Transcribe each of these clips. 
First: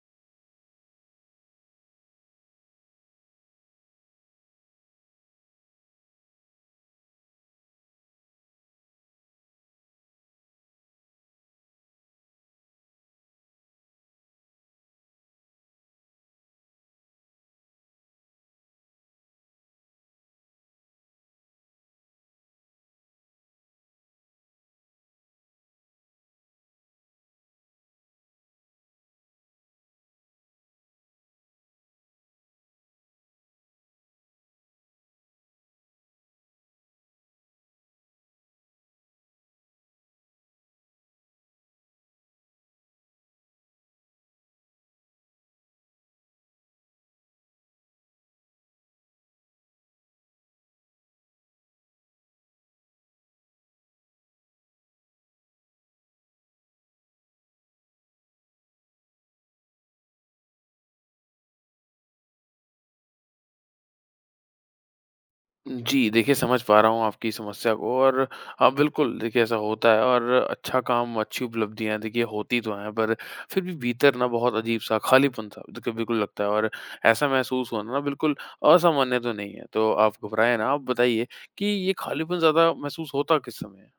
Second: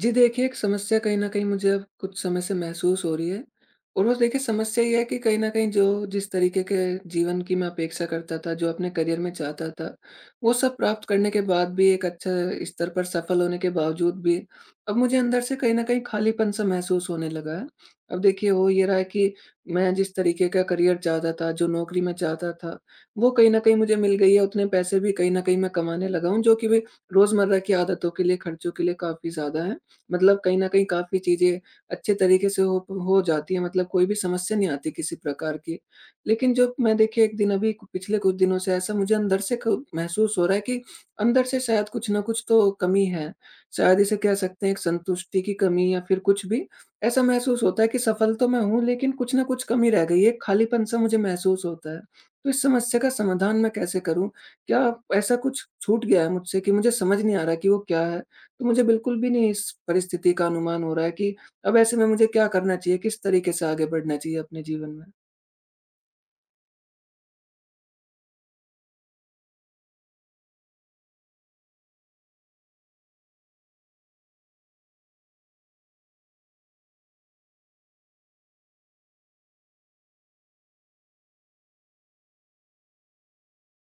जी देखिए, एक समस्या कहीं न कहीं मुझे अब कुछ समय से महसूस हो रही है और वो देखिए समस्या ये है कि कहीं न कहीं जो जिस तरीके के जीवन की मैं अपेक्षा करता था, जो अपने करियर में चाहता था, वो सब प्राप्त करने के बाद भी एक अच्छा स्तर पर सफल होने के बावजूद भी अब मुझे अंदर से कहीं न कहीं खालीपन-सा महसूस होने लगा है। अब देखिए हो ये रहा है कि मैं जिस तरीके का करियर चाहता था, जो नौकरी मैं चाहता था, वो कहीं न कहीं मुझे मिल गई है, उतने पैसे भी कहीं न कहीं मैं कमाने लगा हूँ, जो कि वे रोज़मर्रा की आदतों के लिए, खर्चों के लिए काफ़ी ज़्यादा हैं। मतलब कहीं न कहीं काफ़ी चीज़ें अच्छे तरीके से हो जाती है, मतलब कोई भी समस्या नहीं आती किसी प्रकार की। लेकिन जो मैं देखिए एक दिन अभी पिछले कुछ दिनों से ऐसा मुझे अंदर से क महसूस हो रहा है कि अंदर से शायद कुछ न कुछ तो कमी है। शायद इसे कह सकते हैं एक संतुष्टि की कमी या फिर कुछ भी। ऐसा महसूस होता है कि सफल तो मैं हूँ लेकिन कुछ न कुछ कमी रह गई है, खालीपन-सा मुझे महसूस होता है। तो इस समस्या का समाधान मैं कैसे करूँ? क्या ऐसा कुछ छूट गया है मुझसे कि मुझे समझ नहीं आ रहा कि वो क्या है? तो मुझे बिल्कुल भी नहीं इस परिस्थिति का अनुमान हो रहा है कि अब ऐसे में मुझे क्या करना चाहिए? किस तरीके से आगे बढ़ना चाहिए अपने जीवन में? जी, देखिए समझ पा रहा हूँ आपकी समस्या को और हाँ, बिल्कुल देखिए ऐसा होता है और अच्छा काम, अच्छी उपलब्धियाँ देखिए होती तो हैं पर फिर भी भीतर ना बहुत अजीब-सा खालीपन-सा देखिए बिल्कुल लगता है और ऐसा महसूस होना ना बिल्कुल असामान्य तो नहीं है। तो आप घबराएँ ना, आप बताइए कि ये खालीपन ज़्यादा महसूस होता किस समय है?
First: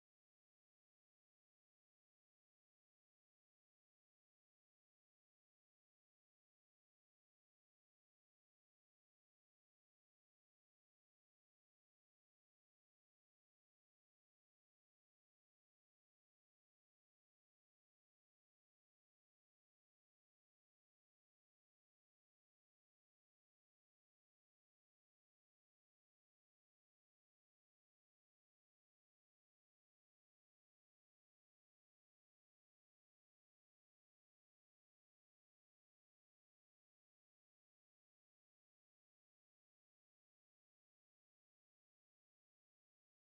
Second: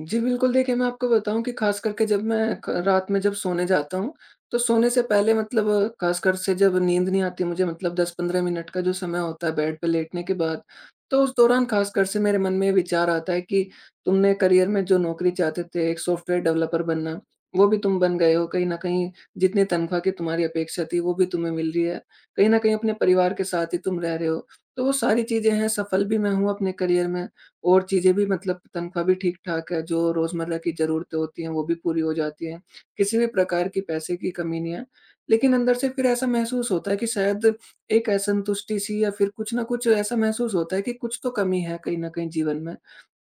जी, बिल्कुल देखिए, मैं आपको बताऊँ कि ख़ास करके जब मैं क रात में जब सोने जाता हूँ, तो सोने से पहले मतलब ख़ासकर से जब नींद नहीं आती मुझे, मतलब 10-15 मिनट का जो समय होता है बेड पे लेटने के बाद, तो उस दौरान ख़ासकर से मेरे मन में ये विचार आता है कि तुमने करियर में जो नौकरी चाहते थे, एक सॉफ्टवेयर डेवलपर बनना, वो भी तुम बन गए हो। कहीं न कहीं जितनी तनख्वाह की तुम्हारी अपेक्षा थी, वो भी तुम्हें मिल रही है। कहीं न कहीं अपने परिवार के साथ ही तुम रह रहे हो। तो वो सारी चीज़ें हैं, सफल भी मैं हूँ अपने करियर में, और चीज़ें भी मतलब तनख्वाह भी ठीक-ठाक है, जो रोज़मर्रा की ज़रूरतें होती हैं, वो भी पूरी हो जाती हैं। किसी भी प्रकार की पैसे की कमी नहीं है। लेकिन अंदर से फिर ऐसा महसूस होता है कि शायद एक असंतुष्टि सी या फिर कुछ न कुछ ऐसा महसूस होता है कि कुछ तो कमी है कहीं न कहीं जीवन में।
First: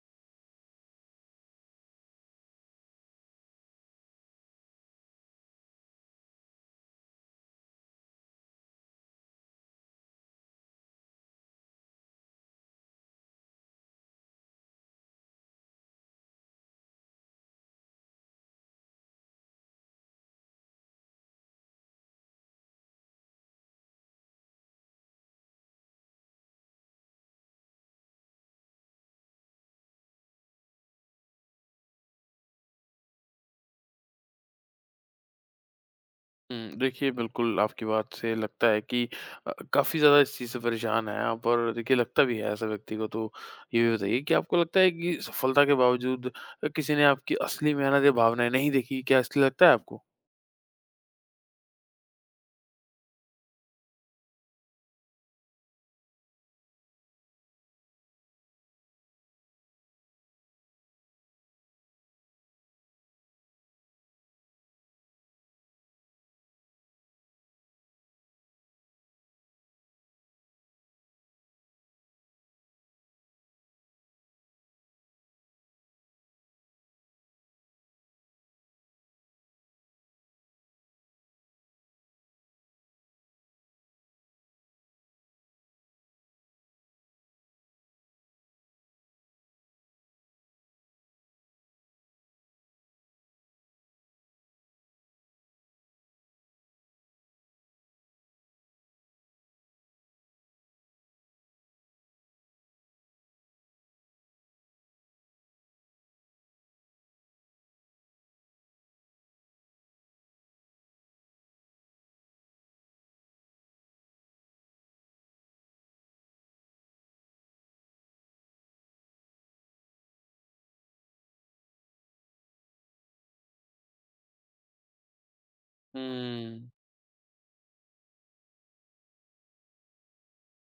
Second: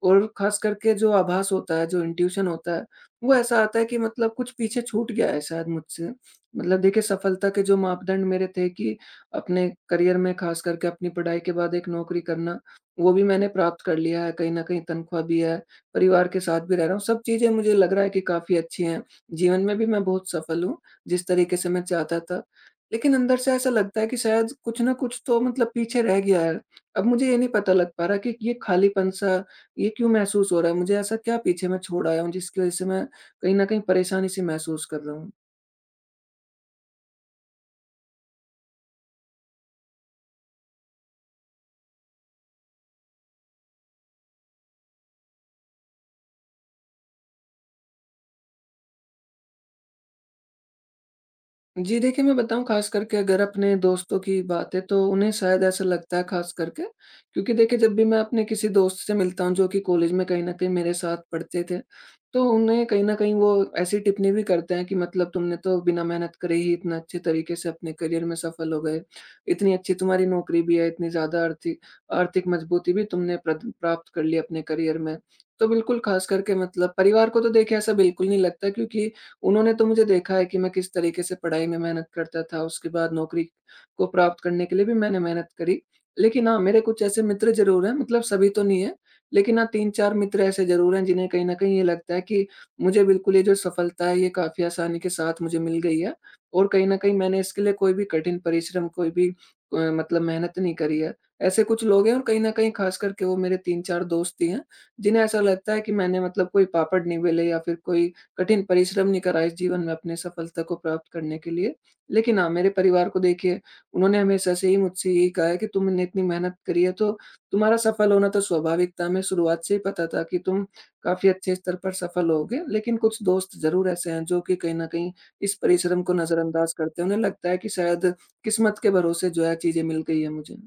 और ख़ास करके जो आभास होता है, जो इंट्यूशन होता है, वो ऐसा आता है कि मतलब कुछ पीछे छूट गया है शायद मुझसे। मतलब देखिए सफलता के जो मापदंड मेरे थे कि अपने करियर में ख़ास करके अपनी पढ़ाई के बाद एक नौकरी करना, वो भी मैंने प्राप्त कर लिया है, कहीं न कहीं तनख्वाह भी है, परिवार के साथ भी रह रहा हूँ, सब चीज़ें मुझे लग रहा है कि काफ़ी अच्छी हैं। जीवन में भी मैं बहुत सफल हूँ, जिस तरीके से मैं चाहता था। लेकिन अंदर से ऐसा लगता है कि शायद कुछ न कुछ तो मतलब पीछे रह गया है। अब मुझे ये नहीं पता लग पा रहा कि ये खालीपन-सा ये क्यों महसूस हो रहा है? मुझे ऐसा क्या पीछे मैं छोड़ आया हूँ जिसकी वज़ह से मैं कहीं न कहीं परेशानी-सी महसूस कर रहा हूँ? देखिए बिल्कुल आपकी बात से लगता है कि काफ़ी ज़्यादा इस चीज़ से परेशान हैं आप और देखिए लगता भी है ऐसा व्यक्ति को। तो ये भी बताइए कि आपको लगता है कि सफलता के बावजूद किसी ने आपकी असली मेहनत या भावनाएँ नहीं देखी, क्या इसलिए लगता है आपको? जी देखिए, मैं बताऊँ ख़ास करके अगर अपने दोस्तों की बात है तो उन्हें शायद ऐसा लगता है, ख़ास करके क्योंकि देखिए जब भी मैं अपने किसी दोस्त से मिलता हूँ जो कि कॉलेज में कहीं न कहीं मेरे साथ पढ़ते थे, तो उन्हें कहीं न कहीं वो ऐसी टिप्पणी भी करते हैं कि मतलब तुमने तो बिना मेहनत करे ही इतना अच्छे तरीके से अपने करियर में सफल हो गए। इतनी अच्छी तुम्हारी नौकरी भी है, इतनी ज़्यादा आर्थिक आर्थिक मजबूती भी तुमने प्रद प्राप्त कर ली अपने करियर में। तो बिल्कुल ख़ास करके मतलब परिवार को तो देखिए ऐसा बिल्कुल नहीं लगता, क्योंकि उन्होंने तो मुझे देखा है कि मैं किस तरीके से पढ़ाई में मेहनत करता था, उसके बाद नौकरी को प्राप्त करने के लिए भी मैंने मेहनत करी। लेकिन हाँ, मेरे कुछ ऐसे मित्र ज़रूर हैं, मतलब सभी तो नहीं है, लेकिन हाँ 3-4 मित्र ऐसे ज़रूर हैं जिन्हें कहीं न कहीं ये लगता है कि मुझे बिल्कुल ये जो सफलता है, ये काफ़ी आसानी के साथ मुझे मिल गई है और कहीं न कहीं मैंने इसके लिए कोई भी कठिन परिश्रम, कोई भी मतलब मेहनत नहीं करी है। ऐसे कुछ लोग हैं और कहीं न कहीं ख़ास करके वो मेरे 3-4 दोस्त ही हैं, जिन्हें ऐसा लगता है कि मैंने मतलब कोई पापड़ नहीं बेले या फिर कोई कठिन परिश्रम नहीं करा इस जीवन में अपने सफलता को प्राप्त करने के लिए। लेकिन हाँ, मेरे परिवार को देखिए, उन्होंने हमेशा से ही मुझसे यही कहा है कि तुमने इतनी मेहनत करी है तो तुम्हारा सफल होना तो स्वाभाविक था। हमें शुरुआत से ही पता था कि तुम काफ़ी अच्छे स्तर पर सफल होगे। लेकिन कुछ दोस्त ज़रूर ऐसे हैं जो कि कहीं न कहीं इस परिश्रम को हुँ, नज़रअंदाज करते हैं। उन्हें लगता है कि शायद किस्मत के भरोसे जो है चीज़ें मिल गई हैं मुझे।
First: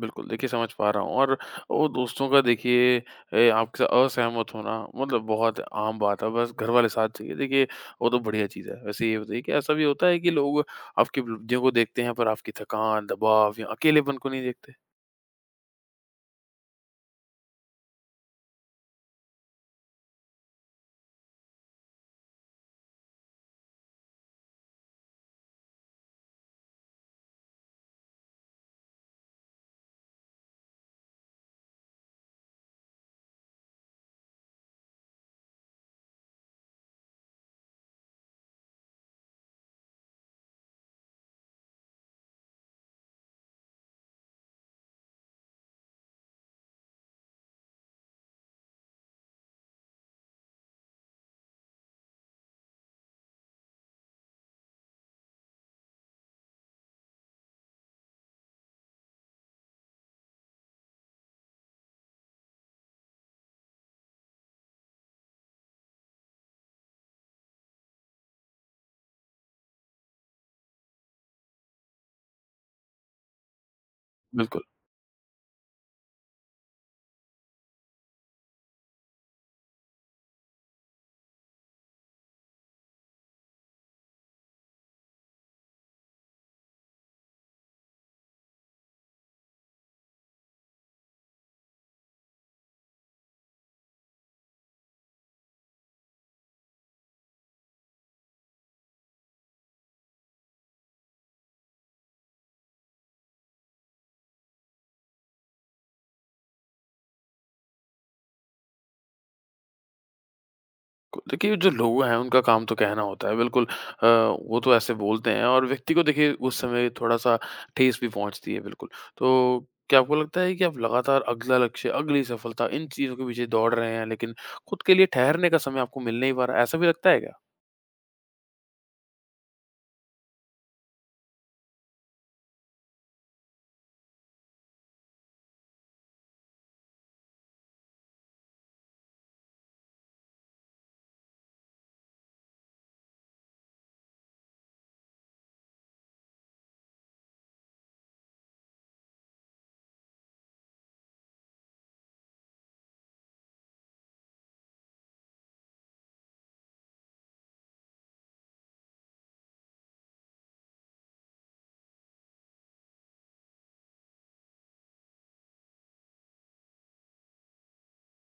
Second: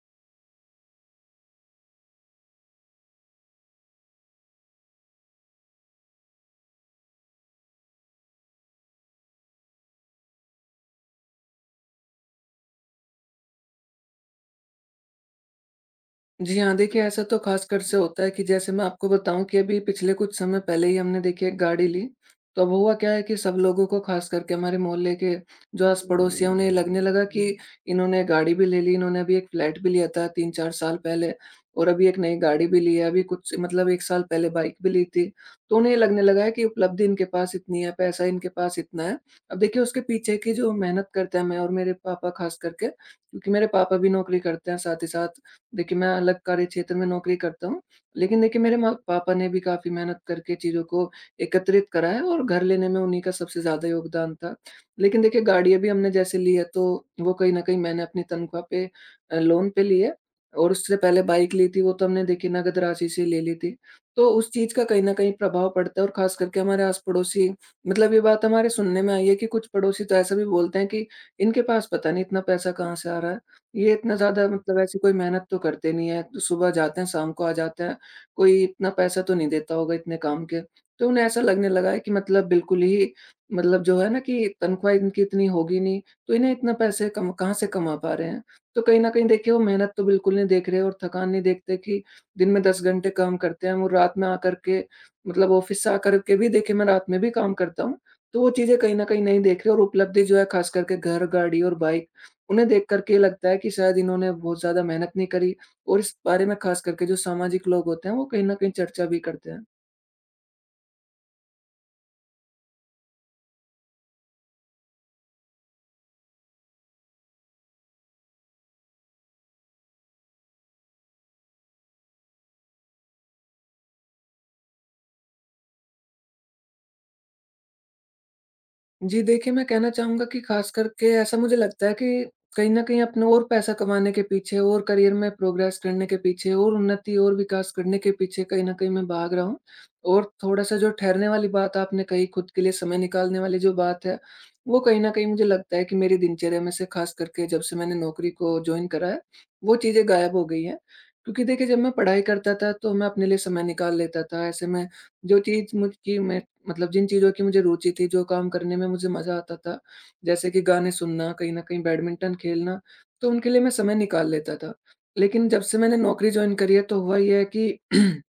बिल्कुल देखिए समझ पा रहा हूँ और वो दोस्तों का देखिए आपके साथ असहमत होना मतलब बहुत आम बात है, बस घर वाले साथ चाहिए। देखिए वो तो बढ़िया चीज़ है। वैसे ये बताइए कि ऐसा भी होता है कि लोग आपकी उपलब्धियों को देखते हैं पर आपकी थकान, दबाव या अकेलेपन को नहीं देखते? जी हाँ, देखिए ऐसा तो ख़ासकर से होता है कि, जैसे मैं आपको बताऊँ कि अभी पिछले कुछ समय पहले ही हमने देखिए एक गाड़ी ली। तो अब हुआ क्या है कि सब लोगों को, ख़ास करके हमारे मोहल्ले के जो आस-पड़ोसी हैं, उन्हें लगने लगा कि इन्होंने गाड़ी भी ले ली, इन्होंने अभी एक फ्लैट भी लिया था 3-4 साल पहले और अभी एक नई गाड़ी भी ली है, अभी कुछ मतलब 1 साल पहले बाइक भी ली थी। तो उन्हें ये लगने लगा है कि उपलब्धि इनके पास इतनी है, पैसा इनके पास इतना है। अब देखिए उसके पीछे की जो मेहनत करते हैं मैं और मेरे पापा ख़ास करके, क्योंकि मेरे पापा भी नौकरी करते हैं साथ ही साथ। देखिए, मैं अलग कार्य क्षेत्र में नौकरी करता हूँ, लेकिन देखिए मेरे माँ पापा ने भी काफ़ी मेहनत करके चीज़ों को एकत्रित करा है और घर लेने में उन्हीं का सबसे ज़्यादा योगदान था। लेकिन देखिए गाड़ियाँ भी हमने जैसे ली है, तो वो कहीं न कहीं मैंने अपनी तनख्वाह पे लोन पे ली है और उससे पहले बाइक ली थी, वो तो हमने देखिए नगद राशि से ले ली थी। तो उस चीज़ का कहीं न कहीं प्रभाव पड़ता है और ख़ास करके हमारे आस-पड़ोसी, मतलब ये बात हमारे सुनने में आई है कि कुछ पड़ोसी तो ऐसा भी बोलते हैं कि इनके पास पता नहीं इतना पैसा कहाँ से आ रहा है। ये इतना ज़्यादा बिल्कुल, मतलब ऐसी कोई मेहनत तो करते नहीं है। तो सुबह जाते हैं, शाम को आ जाते हैं। कोई इतना पैसा तो नहीं देता होगा इतने काम के। तो उन्हें ऐसा लगने लगा है कि मतलब बिल्कुल ही, मतलब जो है ना कि तनख्वाह इनकी इतनी होगी नहीं, तो इन्हें इतना पैसे कम कहाँ से कमा पा रहे हैं? तो कहीं न कहीं देखिए वो मेहनत तो बिल्कुल नहीं देख रहे और थकान नहीं देखते कि दिन में 10 घंटे काम करते हैं। वो रात में आकर के मतलब ऑफ़िस से आकर के भी, देखिए मैं रात में भी काम करता हूँ। तो वो चीज़ें कहीं न कहीं नहीं देख रहे और उपलब्धि जो है, ख़ास करके घर, गाड़ी और बाइक, उन्हें देख कर के ये लगता है कि शायद इन्होंने बहुत ज़्यादा मेहनत नहीं करी और इस बारे में ख़ास करके जो सामाजिक लोग होते हैं, वो कहीं न कहीं चर्चा भी करते हैं। बिल्कुल। देखिए, जो लोग हैं, उनका काम तो कहना होता है, बिल्कुल वो तो ऐसे बोलते हैं और व्यक्ति को देखिए उस समय थोड़ा-सा ठेस भी पहुँचती है, बिल्कुल। तो क्या आपको लगता है कि आप लगातार अगला लक्ष्य, अगली सफलता इन चीज़ों के पीछे दौड़ रहे हैं, लेकिन खुद के लिए ठहरने का समय आपको मिल नहीं पा रहा है, ऐसा भी लगता है क्या? जी, देखिए मैं कहना चाहूँगा कि ख़ास करके ऐसा मुझे लगता है कि कहीं न कहीं अपना और पैसा कमाने के पीछे और करियर में प्रोग्रेस करने के पीछे और उन्नति और विकास करने के पीछे कहीं न कहीं मैं भाग रहा हूँ। और थोड़ा-सा जो ठहरने वाली बात आपने कही, खुद के लिए समय निकालने वाली जो बात है, वो कहीं न कहीं मुझे लगता है कि मेरी दिनचर्या में से ख़ास करके जब से मैंने नौकरी को जॉइन करा है, वो चीज़ें गायब हो गई हैं। क्योंकि देखिए जब मैं पढ़ाई करता था तो मैं अपने लिए समय निकाल लेता था। ऐसे में जो चीज़ मुझकी मैं मतलब जिन चीज़ों की मुझे रुचि थी, जो काम करने में मुझे मज़ा आता था, जैसे कि गाने सुनना, कहीं न कहीं बैडमिंटन खेलना, तो उनके लिए मैं समय निकाल लेता था। लेकिन जब से मैंने नौकरी जॉइन करी है, तो हुआ ये है कि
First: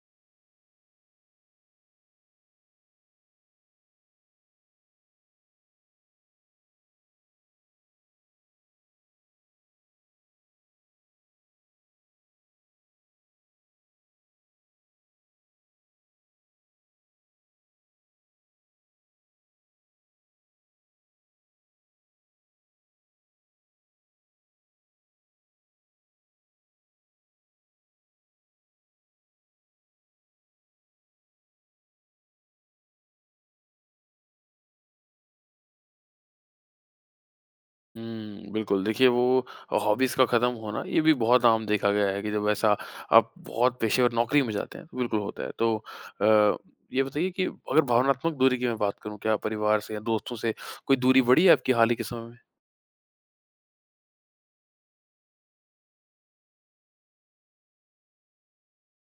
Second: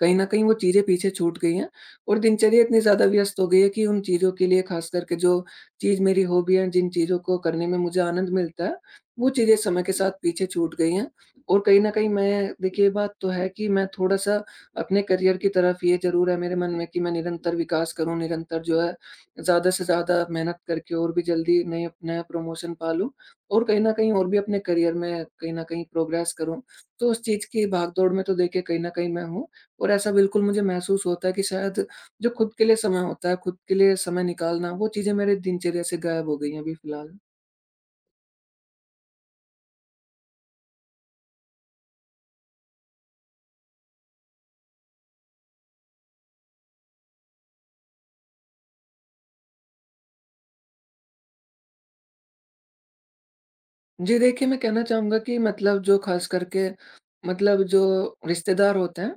कहीं न कहीं वो चीज़ें पीछे छूट गई हैं और दिनचर्या इतनी ज़्यादा व्यस्त हो गई है कि उन चीज़ों के लिए ख़ास करके जो चीज़ मेरी हॉबी है, जिन चीज़ों को करने में मुझे आनंद मिलता है, वो चीज़ें समय के साथ पीछे छूट गई हैं। और कहीं न कहीं मैं देखिए ये बात तो है कि मैं थोड़ा-सा अपने करियर की तरफ, ये ज़रूर है मेरे मन में कि मैं निरंतर विकास करूँ, निरंतर जो है ज़्यादा से ज़्यादा मेहनत करके और भी जल्दी नए नया प्रमोशन पा लूँ और कहीं न कहीं और भी अपने करियर में कहीं न कहीं प्रोग्रेस करूँ। तो उस चीज़ की भागदौड़ में तो देखिए कहीं न कहीं मैं हूँ। और ऐसा बिल्कुल मुझे महसूस होता है कि शायद जो खुद के लिए समय होता है, खुद के लिए समय निकालना, वो चीज़ें मेरे दिनचर्या से गायब हो गई हैं अभी फ़िलहाल। बिल्कुल। देखिए वो हॉबीज़ का ख़त्म होना ये भी बहुत आम देखा गया है कि जब ऐसा आप बहुत पेशेवर नौकरी में जाते हैं, तो बिल्कुल होता है। तो अ, ये बताइए कि अगर भावनात्मक दूरी की मैं बात करूँ, क्या परिवार से या दोस्तों से कोई दूरी बढ़ी है आपकी हाल ही के समय में? जी देखिए, मैं कहना चाहूँगा कि मतलब जो ख़ास करके, मतलब जो रिश्तेदार होते हैं,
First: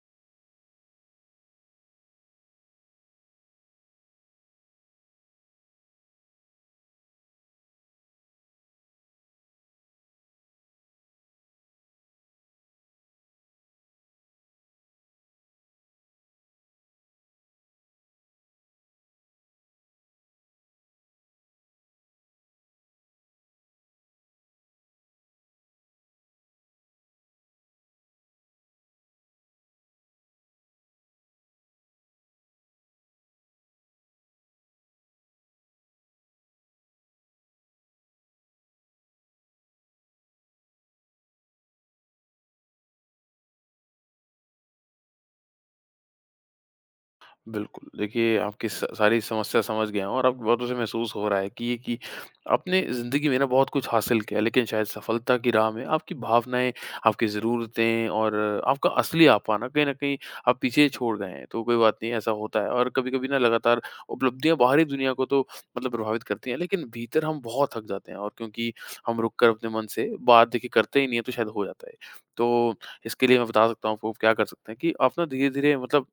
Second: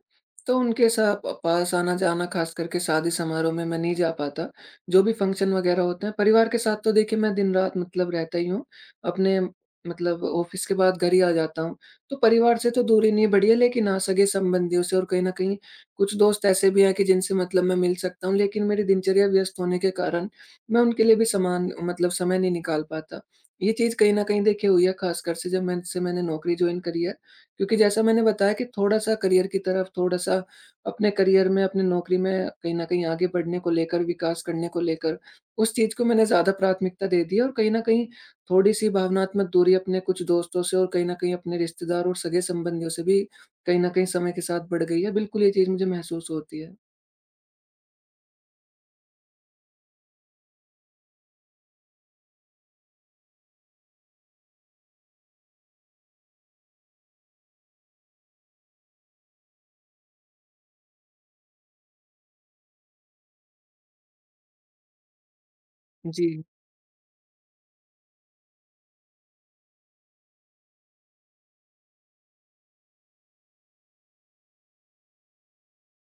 तो उनके सा प पास आना-जाना, ख़ास करके शादी समारोह में, मैं नहीं जा पाता। जो भी फ़ंक्शन वग़ैरह होते हैं, परिवार के साथ तो देखिए मैं दिन-रात मतलब रहता ही हूँ। अपने मतलब ऑफ़िस के बाद घर ही आ जाता हूँ। तो परिवार से तो दूरी नहीं बढ़ी है, लेकिन हाँ, सगे-संबंधियों से और कहीं न कहीं कुछ दोस्त ऐसे भी हैं कि जिनसे मतलब मैं मिल सकता हूँ, लेकिन मेरी दिनचर्या व्यस्त होने के कारण मैं उनके लिए भी समान मतलब समय नहीं निकाल पाता। ये चीज़ कहीं न कहीं देखिए हुई है ख़ासकर से जब मैन से मैंने नौकरी जॉइन करी है, क्योंकि जैसा मैंने बताया कि थोड़ा-सा करियर की तरफ, थोड़ा-सा अपने करियर में, अपनी नौकरी में कहीं न कहीं आगे बढ़ने को लेकर, विकास करने को लेकर, उस चीज़ को मैंने ज़्यादा प्राथमिकता दे दी है और कहीं न कहीं थोड़ी-सी भावनात्मक दूरी अपने कुछ दोस्तों से और कहीं न कहीं अपने रिश्तेदार और सगे-संबंधियों से भी कहीं न कहीं समय के साथ बढ़ गई है। बिल्कुल, ये चीज़ मुझे महसूस होती है। बिल्कुल, देखिए आपकी स सारी समस्या समझ गया हूँ और आपकी बातों से महसूस हो रहा है कि ये कि आपने ज़िंदगी में ना बहुत कुछ हासिल किया लेकिन शायद सफलता की राह में आपकी भावनाएँ, आपकी ज़रूरतें और आपका असली आपा ना कहीं न कहीं आप पीछे छोड़ गए हैं। तो कोई बात नहीं ऐसा होता है और कभी-कभी ना लगातार उपलब्धियाँ बाहरी दुनिया को तो मतलब प्रभावित जी। करती हैं लेकिन भीतर हम बहुत थक जाते हैं और क्योंकि हम रुक कर अपने मन से बात देखिए करते ही नहीं है तो शायद हो जाता है। तो इसके लिए मैं बता सकता हूँ आपको क्या कर सकते हैं कि आप ना धीरे-धीरे मतलब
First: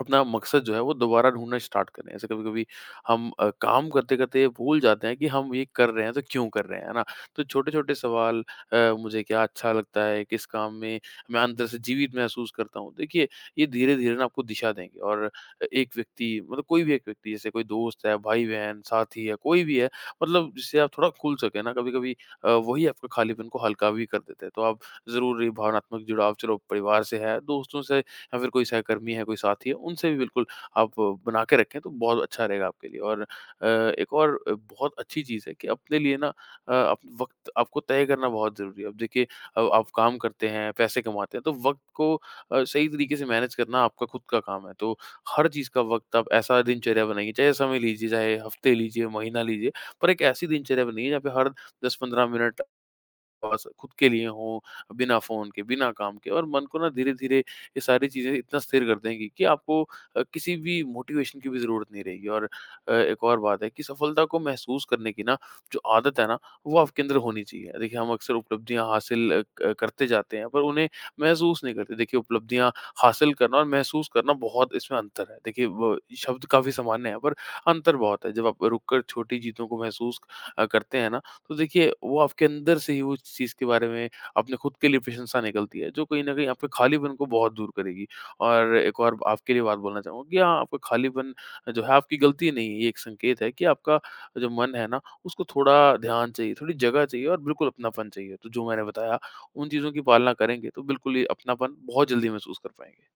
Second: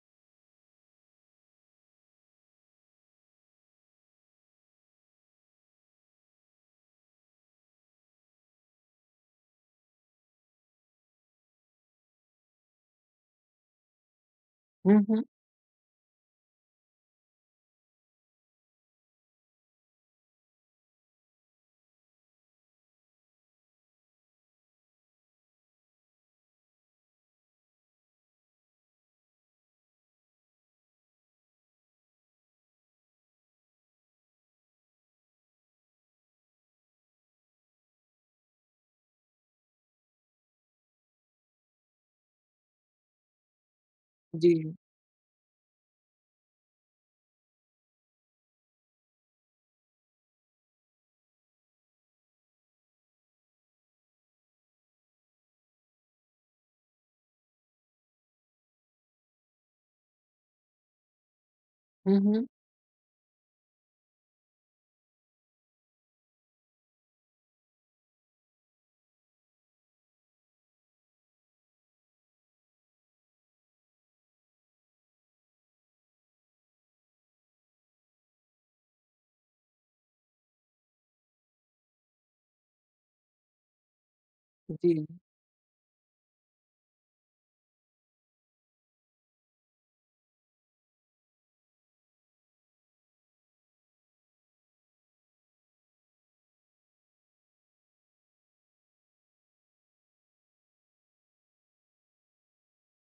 अपना मकसद जो है वो दोबारा ढूँढना स्टार्ट करें। ऐसे कभी-कभी हम काम करते-करते भूल जाते हैं कि हम ये कर रहे हैं तो क्यों कर रहे हैं, है ना? तो छोटे-छोटे सवाल मुझे क्या अच्छा लगता है, किस काम में मैं अंदर से जीवित महसूस करता हूँ। देखिए, ये धीरे-धीरे ना आपको दिशा हुँ, देंगे और हुँ। एक व्यक्ति मतलब कोई भी एक व्यक्ति जैसे कोई दोस्त है, भाई-बहन, साथी है, कोई भी है मतलब जिससे आप थोड़ा खुल सकें ना कभी-कभी वही आपका खालीपन को हल्का भी कर देते हैं। तो आप ज़रूर ये भावनात्मक जुड़ाव चलो परिवार से है, दोस्तों से या फिर कोई सहकर्मी है, कोई साथी है, उनसे भी बिल्कुल आप बना के रखें तो बहुत अच्छा रहेगा आपके लिए। और एक और बहुत अच्छी चीज़ है कि अपने लिए ना अ, अप वक़्त आपको तय करना बहुत ज़रूरी है। अब देखिए आप काम करते हैं, पैसे कमाते हैं, तो वक़्त को सही तरीके से मैनेज करना आपका खुद का जी। काम है। तो हर चीज़ का वक़्त आप ऐसा दिनचर्या बनाइए, चाहे समय लीजिए, चाहे हफ़्ते लीजिए, महीना लीजिए, पर एक ऐसी दिनचर्या बनाइए जहाँ पे हर 10-15 मिनट पास खुद के लिए हो, बिना फ़ोन के, बिना काम के और मन को ना धीरे-धीरे ये सारी चीज़ें इतना स्थिर कर देंगी कि आपको किसी भी मोटिवेशन की भी ज़रूरत नहीं हुँ, रहेगी हुँ। और एक और बात है कि सफलता को महसूस करने की ना जो आदत है ना, वो आपके अंदर होनी चाहिए। देखिए, हम अक्सर उपलब्धियाँ हासिल अ, क करते जाते हैं, पर उन्हें महसूस नहीं करते। देखिए, उपलब्धियाँ हासिल करना और महसूस करना बहुत इसमें अंतर है। देखिए, वो शब्द काफ़ी सामान्य है, पर अंतर बहुत है। जब आप रुक कर छोटी जीतों को महसूस करते हैं ना, तो देखिए वो आपके अंदर से ही उस चीज़ के बारे में अपने खुद के जी। लिए प्रशंसा निकलती है, जो कहीं न कहीं आपके खालीपन को बहुत दूर करेगी। और एक और आपके लिए बात बोलना चाहूँगा कि हाँ, आपका खालीपन जो है आपकी गलती नहीं है, ये एक संकेत है कि आपका जो मन है ना, उसको थोड़ा ध्यान चाहिए, थोड़ी जगह चाहिए और बिल्कुल अपनापन चाहिए। तो जो मैंने बताया, उन चीज़ों की पालना करेंगे तो बिल्कुल ये अपनापन बहुत जल्दी महसूस कर पाएँगे।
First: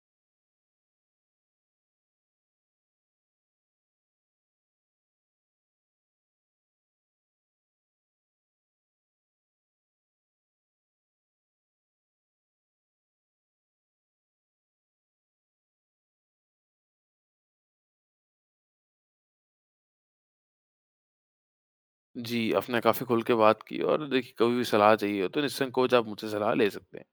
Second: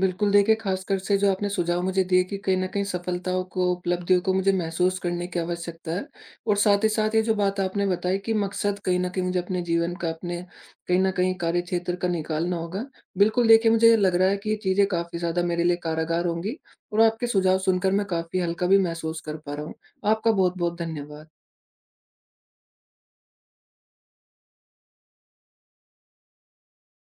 बिल्कुल, देखिए ख़ासकर से जो आपने सुझाव मुझे दिए कि कहीं न कहीं सफलताओं को, उपलब्धियों को मुझे महसूस करने की आवश्यकता है और साथ ही साथ ये जो बात आपने बताई कि मकसद कहीं न कहीं मुझे अपने जीवन का, अपने कहीं न कहीं कार्यक्षेत्र का निकालना होगा। बिल्कुल, देखिए मुझे लग रहा है कि ये चीज़ें काफ़ी ज़्यादा मेरे लिए कारागार होंगी और आपके सुझाव सुनकर मैं काफ़ी हल्का भी महसूस कर पा रहा हूँ। आपका बहुत-बहुत धन्यवाद। जी, आपने काफ़ी खुल के बात की और देखिए कभी भी सलाह चाहिए हो तो निसंकोच आप मुझसे सलाह ले सकते हैं।